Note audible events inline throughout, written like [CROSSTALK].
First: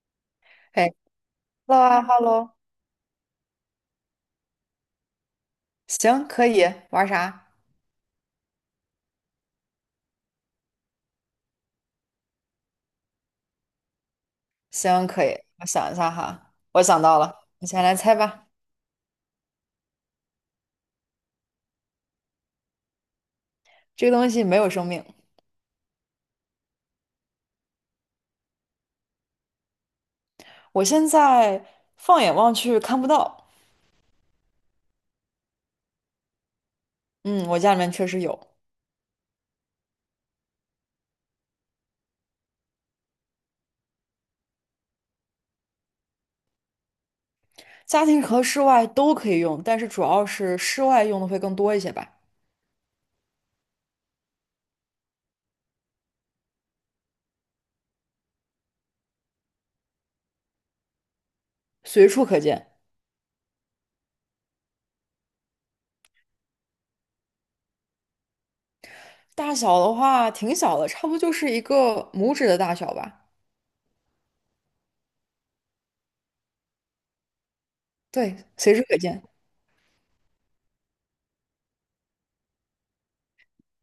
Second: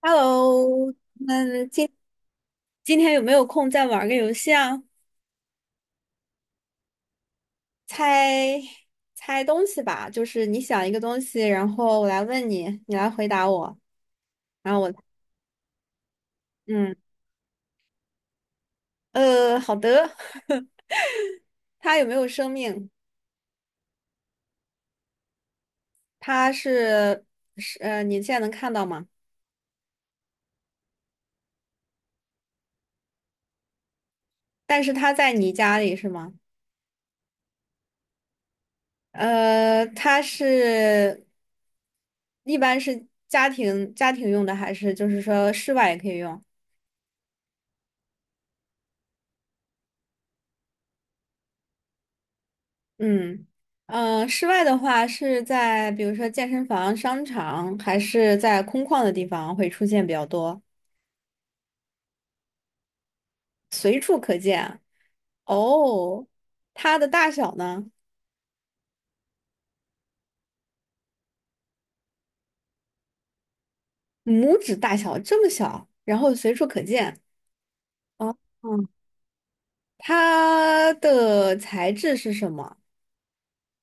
Hello,嘿那今，hello hello 今天有没有空再玩个游戏啊？行，可以玩啥？猜猜东西吧，就是你想一个东西，然后我来问你，你来回答我，然后我，行，可以。我想一下哈，我嗯，想到了，你先来猜吧。好的。[LAUGHS] 它有没有生命？这个东西没有生命，它是你现在能看到吗？我现在放眼望去看不到。但是它在你家里是吗？嗯，我家里面确实有，呃，它是一般是家庭用的，还是就是说室外也可以用？家庭和室外都可以用，但是主要是室外用的会更多一些吧，嗯，室外的话是在比如说健身房、商场，还是在空旷的地方会出现比较多。随处可见。哦，它的大小呢？大小的话挺小的，差不多就是一个拇指的大小吧。拇指大小，这么小，然后随处可见。哦，对，随处嗯，可见。它的材质是什么？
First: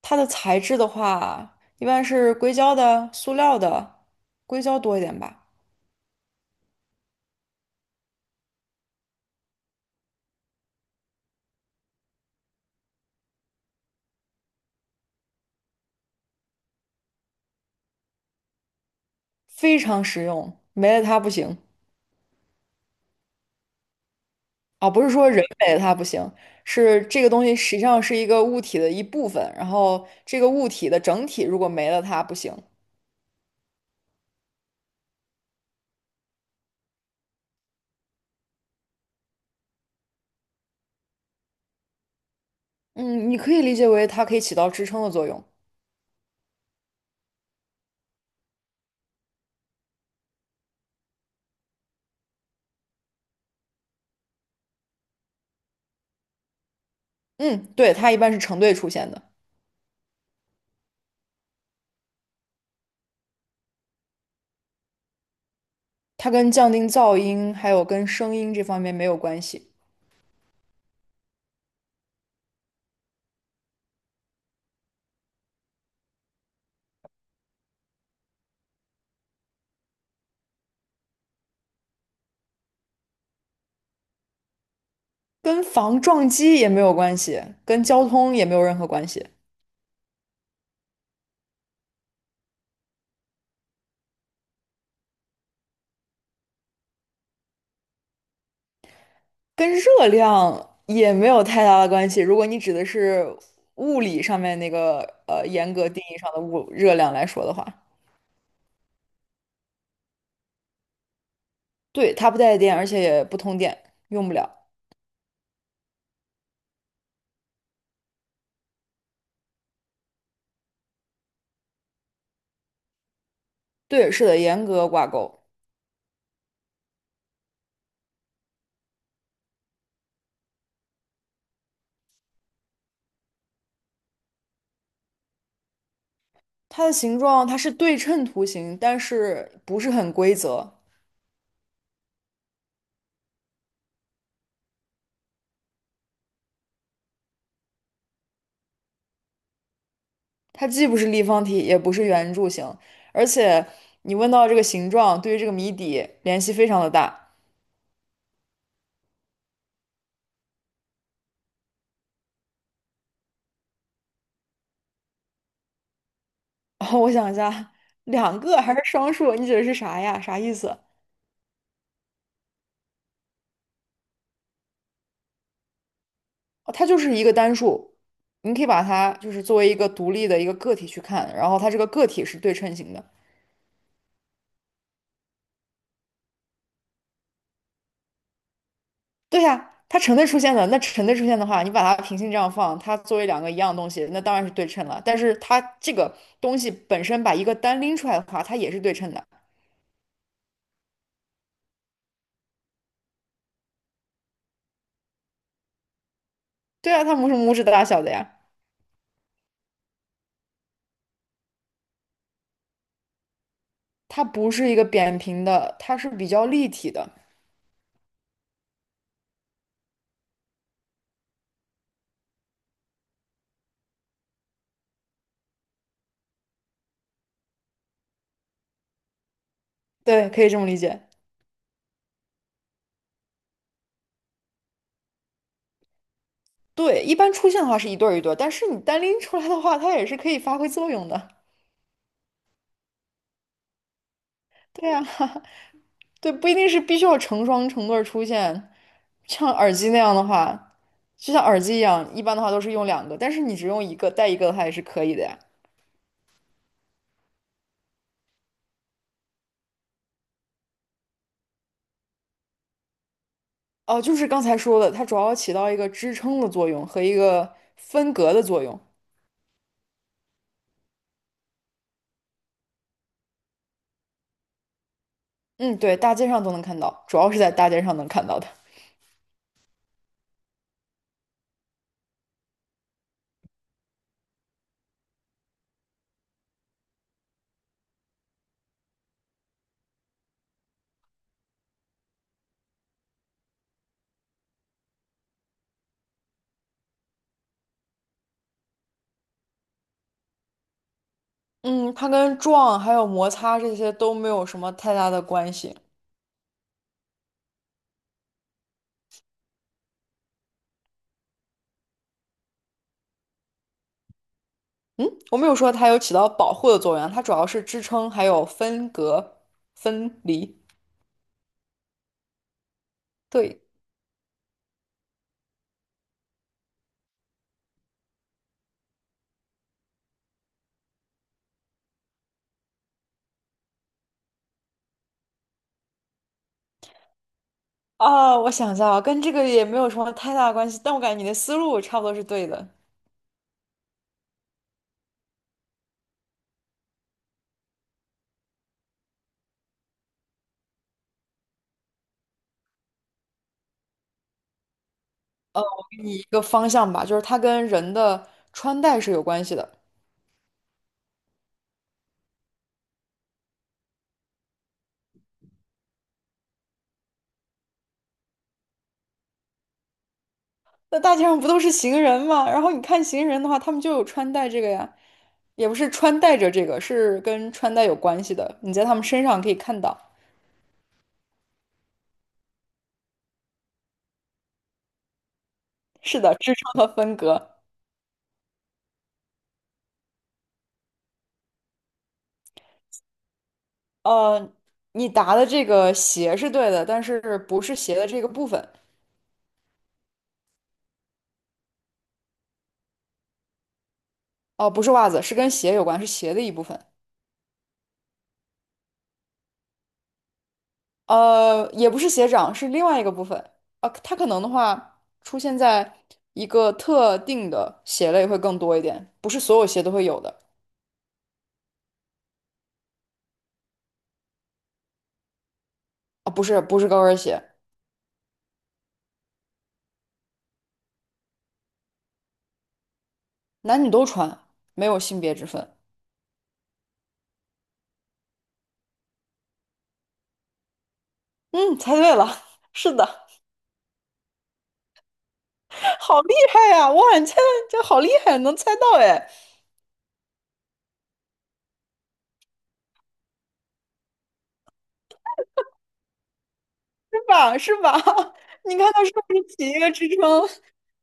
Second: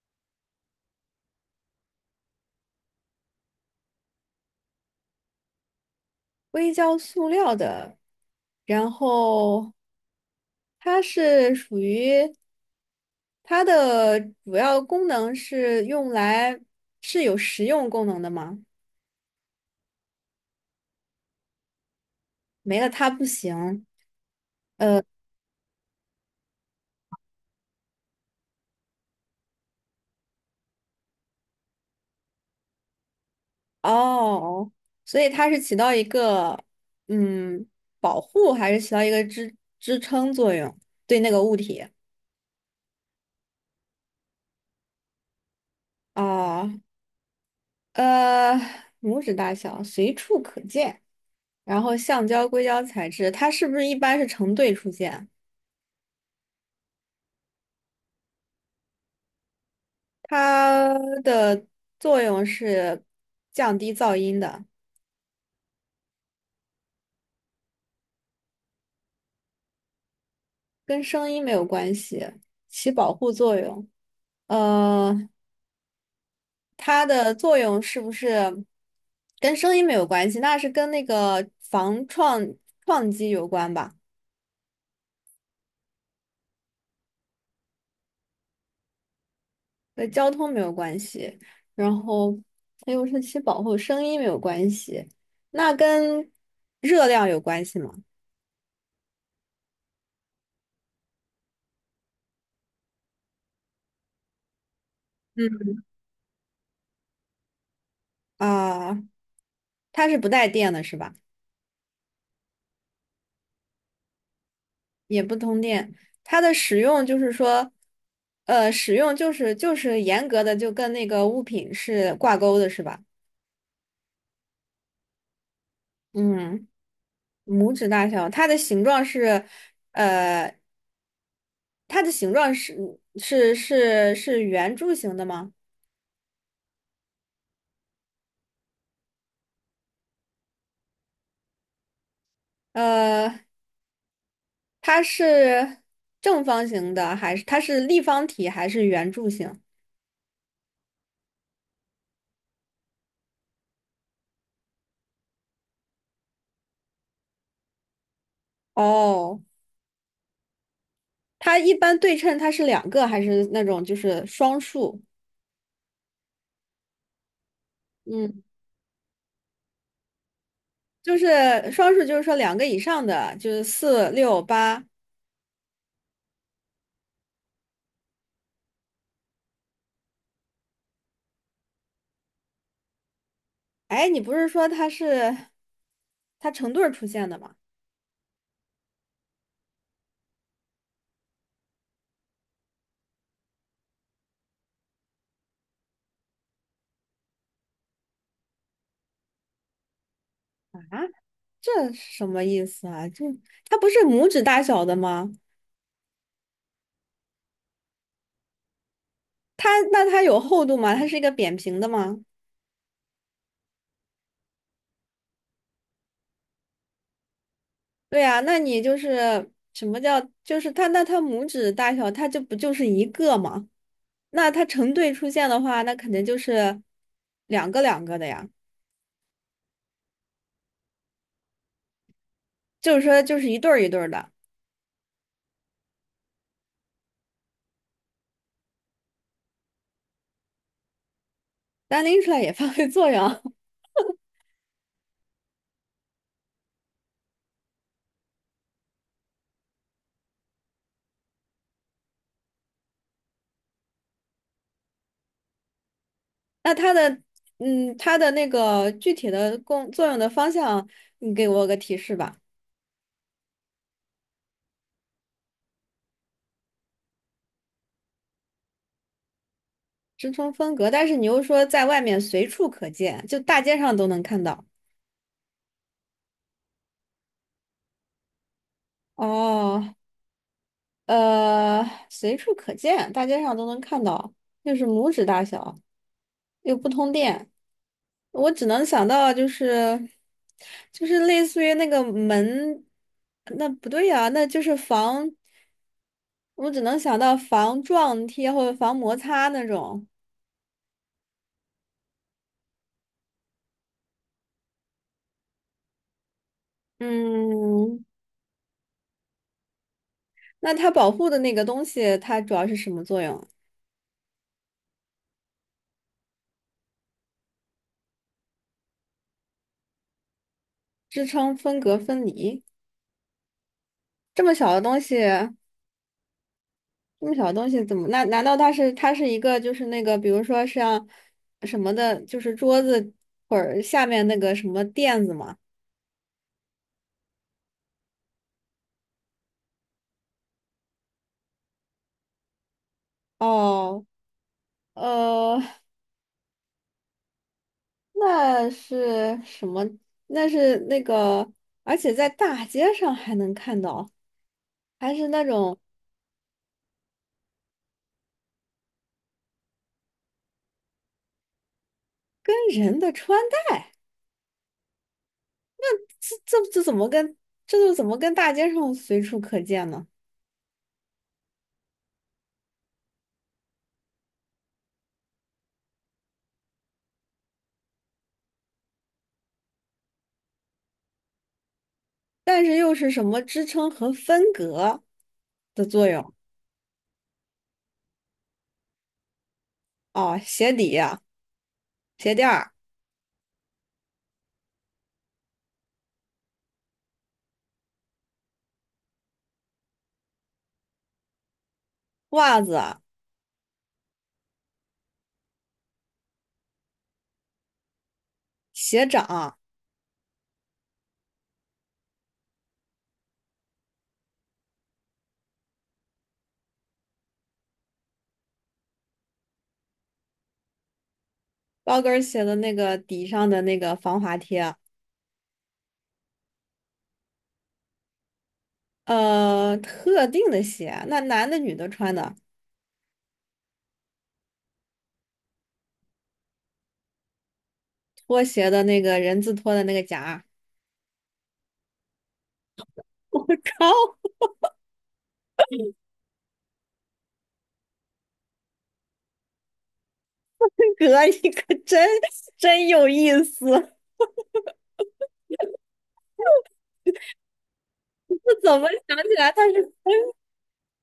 它的材质的话，一般是硅胶的、塑料的，硅胶多一点吧。硅胶塑料的，然后它是属于它的主要功能是用来是有实用功能的吗？非常实用，没了它不行没了它不行。啊！呃，不是说人没了它不行，是这个东西实际上是一个物体的一部分，然后这个物体的整体如果没了它不行。哦，所以它是起到一个嗯保护，还是起到一个支撑作用？对那个物体嗯，你可以理解为它可以起到支撑的作用。啊？呃，拇指大小，随处可见。然后橡胶、硅胶材质，它是不是一般是成对出现？嗯，对，它一般是成对出现的，它的作用是降低噪音的，它跟降低噪音还有跟声音这方面没有关系，跟声音没有关系，起保护作用。呃，它的作用是不是跟声音没有关系？那是跟那个防撞击有关吧？跟防撞击也没有关系，跟交通也没有任何关系。跟交通没有关系，然后还有是其保护声音没有关系，那跟热量有关系吗？跟热量也没有太大的关系。如果你指的是物理上面那个嗯，严格定义上的物热量来说的话，啊，它是不带电的，是吧？对，它不带电，而且也不通电，用不了。也不通电，它的使用就是说，使用就是严格的就跟那个物品是挂钩的，是吧？对，是的，严格挂钩。嗯。拇指大小，它的形状是，呃，它的形状是是圆柱形的吗？它的形状它是对称图形，但是不是很规则。呃，它是正方形的，还是它是立方体，还是圆柱形？它既不是立方体，也不是圆柱形，而且你问到这个形状，对于这个谜底联系非常的大。哦，它一般对称，它是两个，还是那种就是双数？[LAUGHS] 我想一下，两嗯，个还是双数？你指的是啥呀？啥意思？就是双数，就是说两个以上的，就是四六八。哦，它就是一个单数，你可以把它就是作为一个独立的一个个体去看，然后它这个个体是对称型的。哎，你不是说它成对儿出现的吗？对呀，它成对出现的，那成对出现的话，你把它平行这样放，它作为两个一样的东西，那当然是对称了。但是它这个东西本身把一个单拎出来的话，它也是对称的。啊？这是什么意思啊？这它不是拇指大小的吗？对啊，它拇指大小的呀，它那它有厚度吗？它是一个扁平的吗？它不是一个扁平的，它是比较立体的。对呀，那你就是什么叫就是它那它拇指大小，它就不就是一个吗？那它成对出现的话，那肯定就是两个两个的呀，对，可以这么理解。就是说就是一对儿一对儿的，对，一般出现的话是一对儿一对儿，但是你单拎出来的话，它也是可以发挥作用的。单拎出来也发挥作用。对啊。[LAUGHS] 对，不一定是必须要成双成对儿出现。像耳机那样的话，就像耳机一样，一般的话都是用两个，但是你只用一个，带一个的话也是可以的呀。[LAUGHS] 那它的它的那个具体的功作用的方向，你给我个提示吧。哦，就是刚才说的，它主要起到一个支撑的作用和一个分隔的作用。支撑风格，但是你又说在外面随处可见，就大街上都能看到。嗯，对，大街上都能看到，主要是在大街上能看到的。哦，呃，随处可见，大街上都能看到，又是拇指大小，又不通电，我只能想到就是，就是类似于那个门，那不对呀、那就是防，我只能想到防撞贴或者防摩擦那种。嗯，它跟撞还有摩擦这些都没有什么太大的关系。嗯，那它保护的那个东西，它主要是什么作用？我没有说它有起到保护的作用啊它主要是支撑还有分隔、分离。支撑分隔分离。对。这么小的东西，这么小的东西怎么？那难道它是它是一个就是那个，比如说像什么的，就是桌子或者下面那个什么垫子吗？哦，我想一下啊，跟这个也没有什么太大的关系，但我感觉你的思路差不多是对的，哦，呃，那是什么？那是那个，而且在大街上还能看到，还是那种给你一个方向吧，就是它跟人的穿戴是有关系的。跟人的穿戴，这怎么跟这就怎么跟大街上随处可见呢？那大街上不都是行人吗？然后你看行人的话，他们就有穿戴这个呀，也不是穿戴着这个，是跟穿戴有关系的。你在他们身上可以看到，但是又是什么支撑和分隔的作是用？的，支撑和分隔。哦，鞋底、鞋垫儿、呃，你答的这个鞋是对的，但是不是鞋的这个部分，袜子、哦、不是袜子，是跟鞋有关，是鞋的一部分。鞋掌、也不是鞋掌，是另外一个部分。啊。它可能的话出现在一个特定的鞋类会更多一点，不是所有鞋都会有的。高跟儿鞋的那个底上的那个防滑贴，啊，不是，不是高跟鞋，特定的鞋，那男的女的穿的，男女都穿，没有性别之分。拖鞋的那个人字拖的那个夹儿 嗯，猜对了，[LAUGHS] 是的，[LAUGHS] 我靠，好厉害呀！哇，你猜的这好厉害，能猜到哎，哥，你可真真有意思！[LAUGHS] 我是吧？是吧？[LAUGHS] 你怎么看它是想不起是来他起一个是支撑？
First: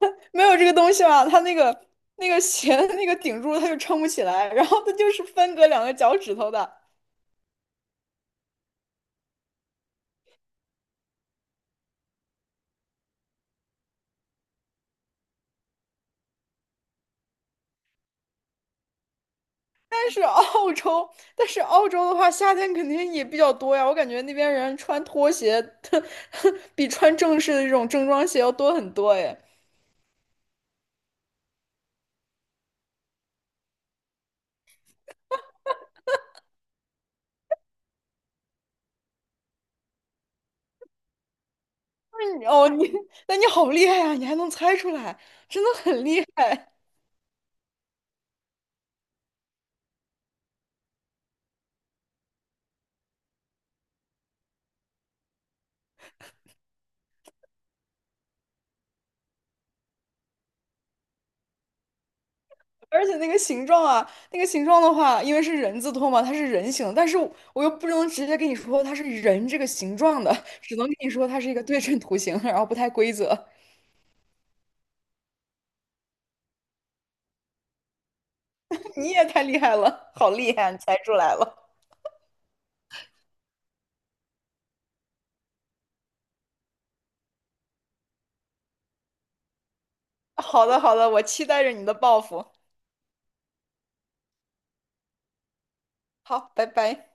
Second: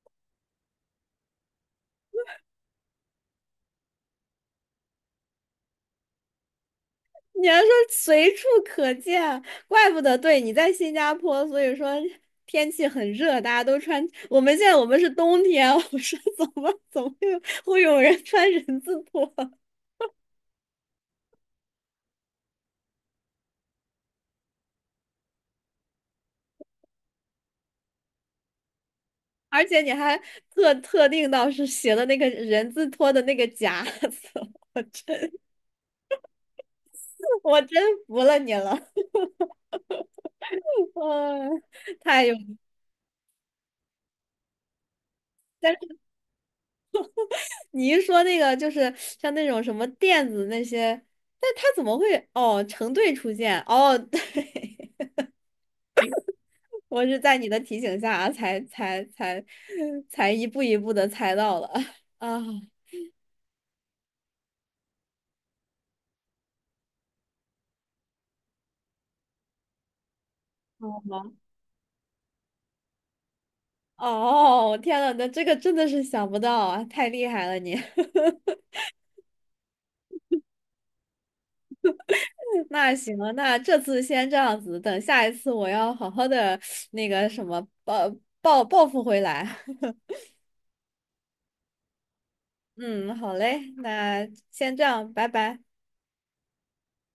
[LAUGHS] 没有这个东西嘛，它那个鞋的那个顶住，它就撑不起来，然后它就是分隔两个脚趾头的。你还说随处可见，怪不得对你在新加坡，所以说天气很热，大家都穿。我们现在我们是冬天，[LAUGHS] 我说怎么会有会有人穿人字拖？但是澳洲，但是澳洲的话，夏天肯定也比较多呀。我感觉那边人穿拖鞋，[LAUGHS] 比穿正式的这种正装鞋要多很多哎。而且你还特定到是写的那个人字拖的那个夹子，[LAUGHS] 我真我真服了你了，[LAUGHS] 嗯，太有。嗯哦，那你好厉害呀！你还能猜出来，真但的是很厉害。你一说那个就是像那种什么垫子那些，但他怎么会哦成对出现哦？[LAUGHS] 对。我是在你的提醒下才 [LAUGHS] 才一步一步的猜到了 [LAUGHS] 啊！而且那个形状啊，那个形状的话，因为是人字拖嘛，它是人形，但是我又不能直接跟你说它是人这个形状的，只能跟好你说吗？它是一个对称图形，然后不太规则。哦，天呐，那这个真的是想不到啊，太厉害了你！[LAUGHS] [LAUGHS] 你也太厉害了，好厉害啊，你猜出来了。那行了，那这次先这样子，等下一次我要好好的那个什么报报复回来。[LAUGHS] 好的，好的，我期待着你的报复。嗯，好嘞，那先这样，拜拜。好，拜拜。